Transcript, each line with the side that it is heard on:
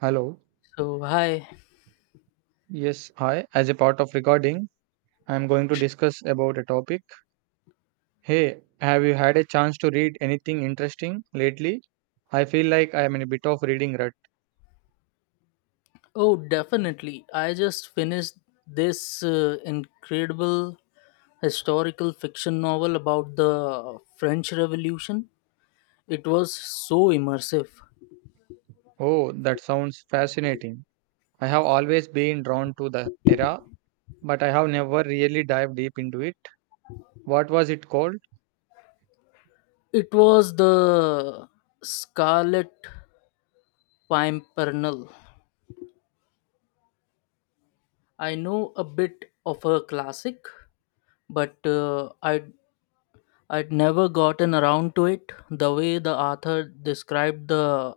right: Hello.
left: So, hi.
right: Yes, hi. As a part of recording, I am going to discuss about a topic. Hey, have you had a chance to read anything interesting lately? I feel like I am in a bit of reading rut.
left: Oh, definitely. I just finished this incredible historical fiction novel about the French Revolution. It was so immersive.
right: Oh, that sounds fascinating. I have always been drawn to the era, but I have never really dived deep into it. What was it called?
left: It was the Scarlet Pimpernel. I know a bit of a classic, but I'd never gotten around to it. The way the author described the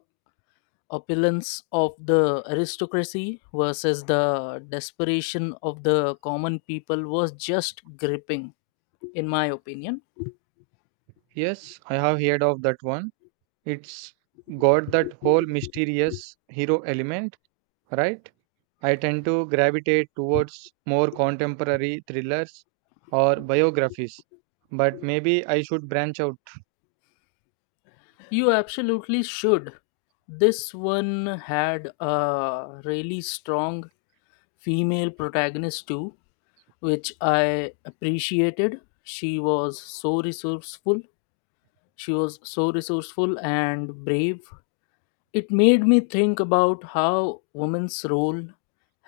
left: opulence of the aristocracy versus the desperation of the common people was just gripping, in my opinion.
right: Yes, I have heard of that one. It's got that whole mysterious hero element, right? I tend to gravitate towards more contemporary thrillers or biographies, but maybe I should branch out.
left: You absolutely should. This one had a really strong female protagonist too, which I appreciated. She was so resourceful and brave. It made me think about how women's role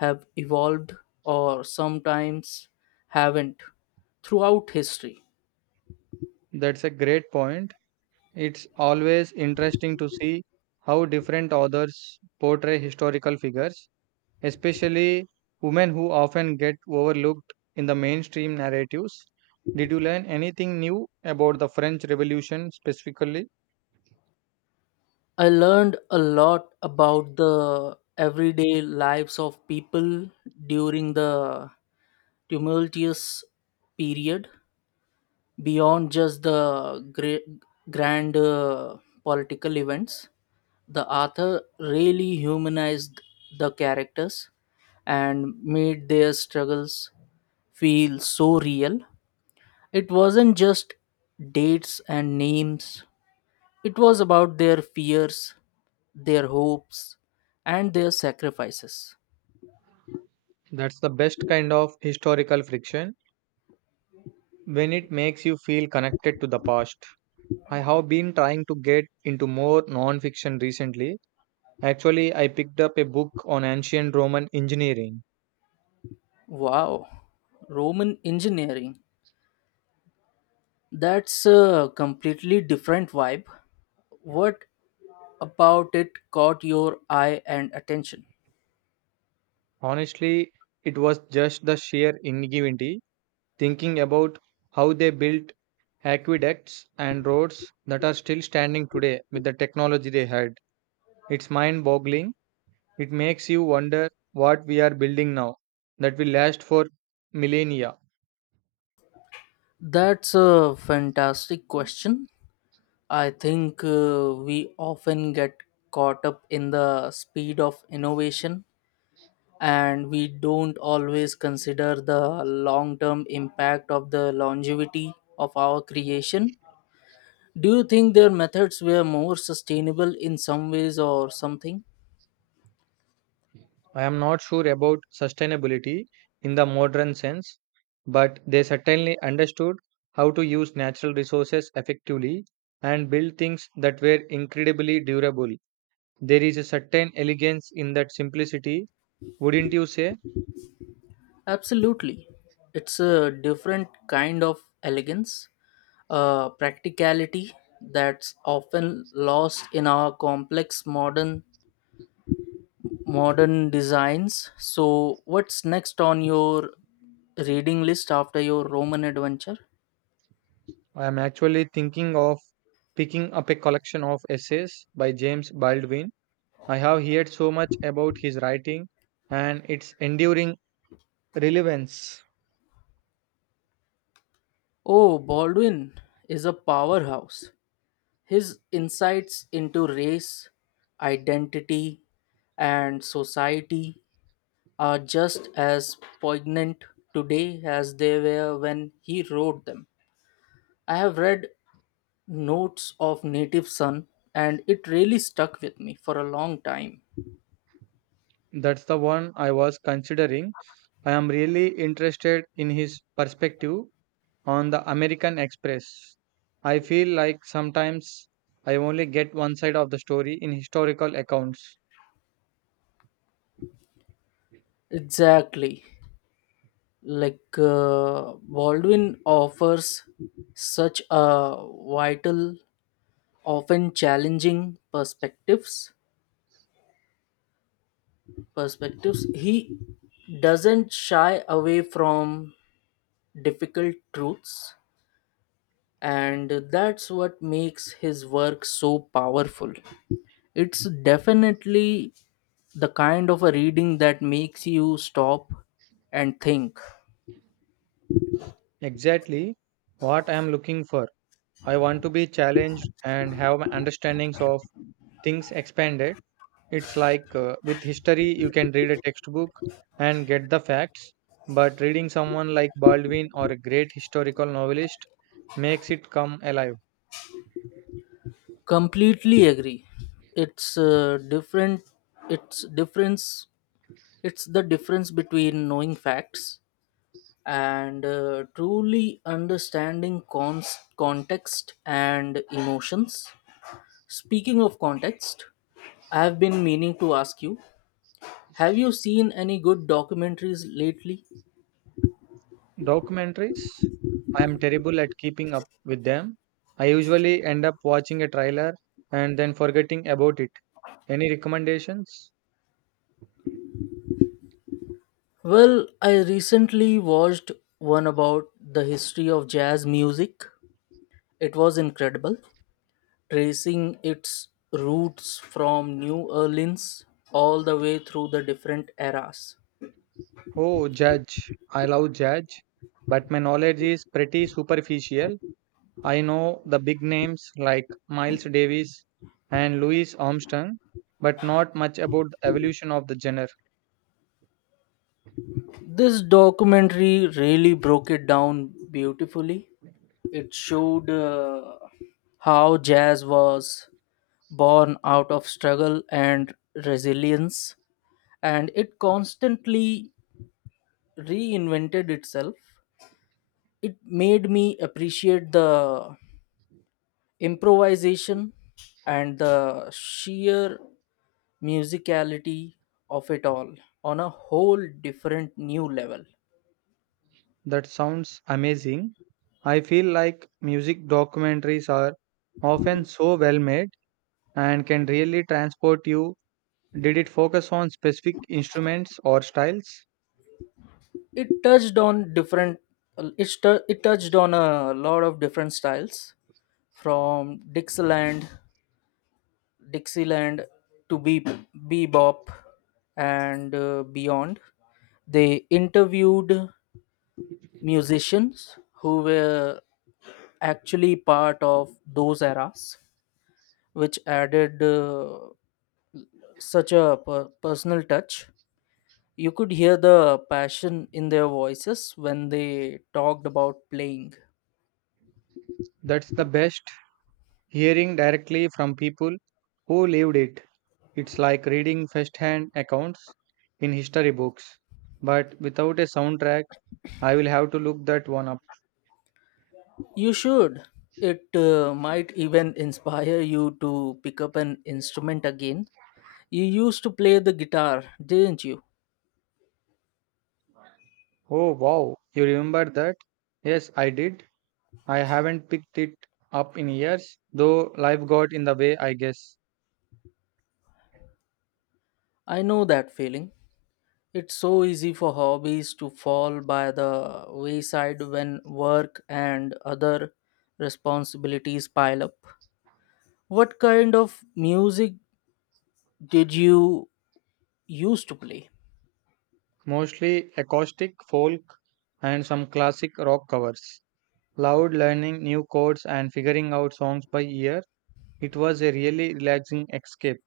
left: have evolved or sometimes haven't throughout history.
right: That's a great point. It's always interesting to see how different authors portray historical figures, especially women who often get overlooked in the mainstream narratives. Did you learn anything new about the French Revolution specifically?
left: I learned a lot about the everyday lives of people during the tumultuous period beyond just the great, grand political events. The author really humanized the characters and made their struggles feel so real. It wasn't just dates and names, it was about their fears, their hopes, and their sacrifices.
right: That's the best kind of historical friction when it makes you feel connected to the past. I have been trying to get into more non-fiction recently. Actually, I picked up a book on ancient Roman engineering.
left: Wow, Roman engineering. That's a completely different vibe. What about it caught your eye and attention?
right: Honestly, it was just the sheer ingenuity, thinking about how they built aqueducts and roads that are still standing today with the technology they had. It's mind-boggling. It makes you wonder what we are building now that will last for millennia.
left: That's a fantastic question. I think we often get caught up in the speed of innovation and we don't always consider the long term impact of the longevity of our creation. Do you think their methods were more sustainable in some ways or something?
right: I am not sure about sustainability in the modern sense, but they certainly understood how to use natural resources effectively and build things that were incredibly durable. There is a certain elegance in that simplicity, wouldn't you say?
left: Absolutely. It's a different kind of elegance, a practicality that's often lost in our complex modern designs. So, what's next on your reading list after your Roman adventure?
right: I am actually thinking of picking up a collection of essays by James Baldwin. I have heard so much about his writing and its enduring relevance.
left: Oh, Baldwin is a powerhouse. His insights into race, identity, and society are just as poignant today as they were when he wrote them. I have read Notes of Native Son and it really stuck with me for a long time.
right: That's the one I was considering. I am really interested in his perspective on the American Express. I feel like sometimes I only get one side of the story in historical accounts.
left: Exactly. Baldwin offers such a vital often challenging perspectives he doesn't shy away from difficult truths, and that's what makes his work so powerful. It's definitely the kind of a reading that makes you stop and think.
right: Exactly what I am looking for. I want to be challenged and have my understandings of things expanded. It's like with history, you can read a textbook and get the facts, but reading someone like Baldwin or a great historical novelist makes it come alive.
left: Completely agree. it's uh, different it's difference it's the difference between knowing facts and truly understanding context and emotions. Speaking of context, I have been meaning to ask you, have you seen any good documentaries lately?
right: Documentaries, I am terrible at keeping up with them. I usually end up watching a trailer and then forgetting about it. Any recommendations?
left: Well, I recently watched one about the history of jazz music. It was incredible, tracing its roots from New Orleans all the way through the different eras.
right: Oh, Judge. I love Judge, but my knowledge is pretty superficial. I know the big names like Miles Davis and Louis Armstrong, but not much about the evolution of the genre.
left: This documentary really broke it down beautifully. It showed how jazz was born out of struggle and resilience, and it constantly reinvented itself. It made me appreciate the improvisation and the sheer musicality of it all on a whole different new level.
right: That sounds amazing. I feel like music documentaries are often so well made and can really transport you. Did it focus on specific instruments or styles?
left: It touched on different it touched on a lot of different styles from dixieland to be bebop and beyond. They interviewed musicians who were actually part of those eras, which added such a personal touch. You could hear the passion in their voices when they talked about playing.
right: That's the best hearing directly from people who lived it. It's like reading first-hand accounts in history books, but without a soundtrack. I will have to look that one up.
left: You should. It might even inspire you to pick up an instrument again. You used to play the guitar, didn't you?
right: Oh wow, you remember that? Yes, I did. I haven't picked it up in years, though life got in the way, I guess.
left: I know that feeling. It's so easy for hobbies to fall by the wayside when work and other responsibilities pile up. What kind of music did you used to play?
right: Mostly acoustic folk and some classic rock covers. Loud learning new chords and figuring out songs by ear. It was a really relaxing escape.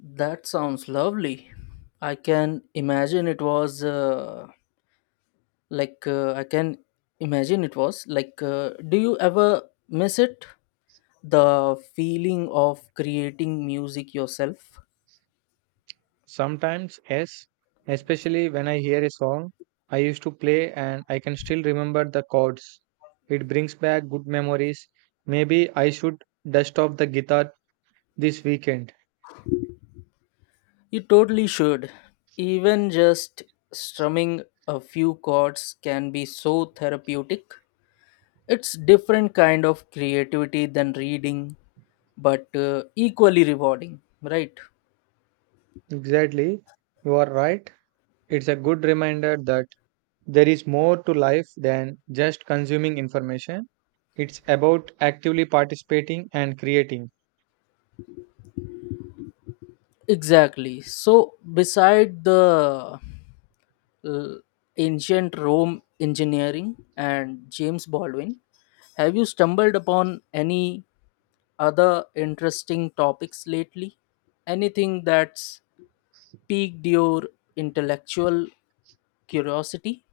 left: That sounds lovely. I can imagine it was uh, I can imagine it was like. Do you ever miss it? The feeling of creating music yourself.
right: Sometimes, yes, especially when I hear a song I used to play and I can still remember the chords. It brings back good memories. Maybe I should dust off the guitar this weekend.
left: You totally should. Even just strumming a few chords can be so therapeutic. It's different kind of creativity than reading, but equally rewarding, right?
right: Exactly, you are right. It's a good reminder that there is more to life than just consuming information. It's about actively participating and creating.
left: Exactly. So, beside the uh, ancient Rome engineering and James Baldwin, have you stumbled upon any other interesting topics lately? Anything that's piqued your intellectual curiosity?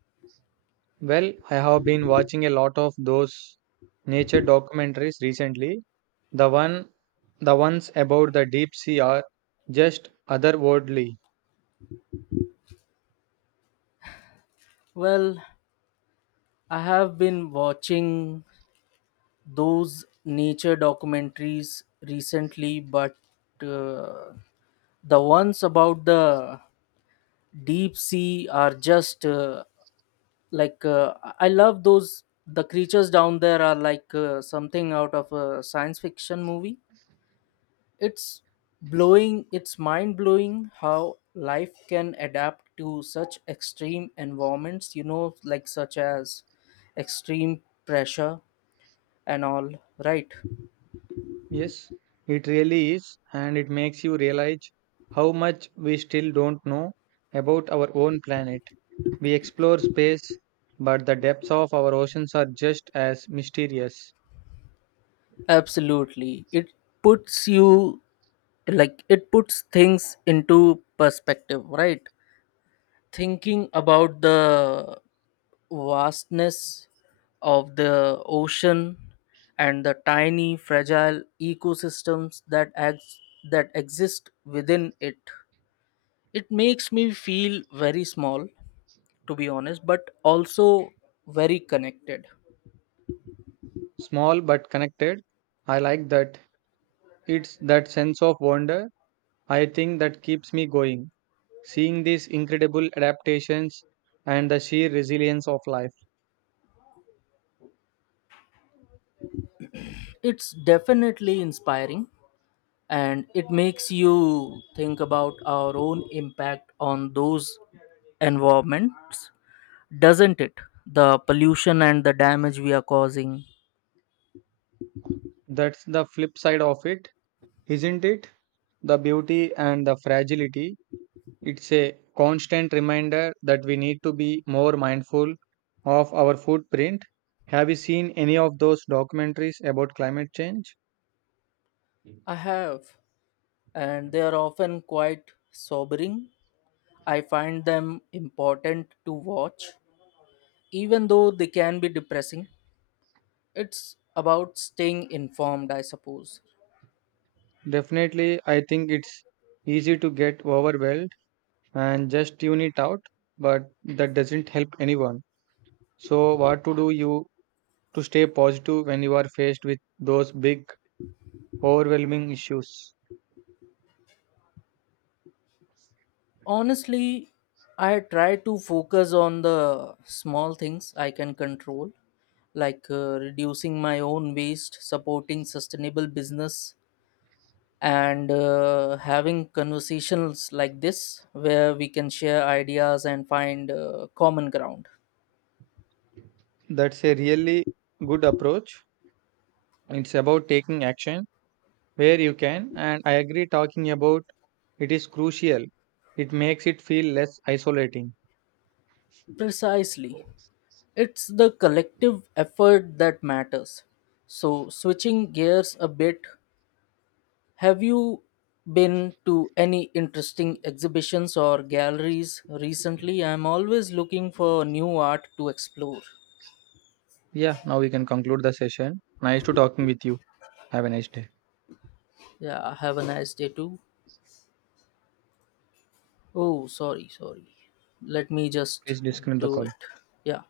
right: Well, I have been watching a lot of those nature documentaries recently. The one the ones about the deep sea are just otherworldly.
left: Well, I have been watching those nature documentaries recently, but uh, the ones about the deep sea are just I love those. The creatures down there are something out of a science fiction movie. It's mind blowing how life can adapt to such extreme environments, you know, like such as extreme pressure and all, right?
right: Yes, it really is and it makes you realize how much we still don't know about our own planet. We explore space, but the depths of our oceans are just as mysterious.
left: Absolutely. Puts you it puts things into perspective, right? Thinking about the vastness of the ocean and the tiny fragile ecosystems that that exist within it. It makes me feel very small to be honest, but also very connected.
right: Small but connected. I like that. It's that sense of wonder I think that keeps me going. Seeing these incredible adaptations and the sheer resilience of life.
left: It's definitely inspiring, and it makes you think about our own impact on those environments, doesn't it? The pollution and the damage we are causing.
right: That's the flip side of it, isn't it? The beauty and the fragility. It's a constant reminder that we need to be more mindful of our footprint. Have you seen any of those documentaries about climate change?
left: I have, and they are often quite sobering. I find them important to watch even though they can be depressing. It's about staying informed, I suppose.
right: Definitely, I think it's easy to get overwhelmed and just tune it out, but that doesn't help anyone. So, what to do you to stay positive when you are faced with those big, overwhelming issues.
left: Honestly, I try to focus on the small things I can control, like reducing my own waste, supporting sustainable business, and having conversations like this where we can share ideas and find common ground.
right: That's a really good approach. It's about taking action where you can, and I agree, talking about it is crucial. It makes it feel less isolating.
left: Precisely. It's the collective effort that matters. So, switching gears a bit, have you been to any interesting exhibitions or galleries recently? I'm always looking for new art to explore.
right: Yeah, now we can conclude the session. Nice to talking with you. Have a nice day.
left: Yeah, have a nice day too. Oh, sorry, sorry. Let me just
right: Please disconnect the
left: do
right: call.
left: it. Yeah.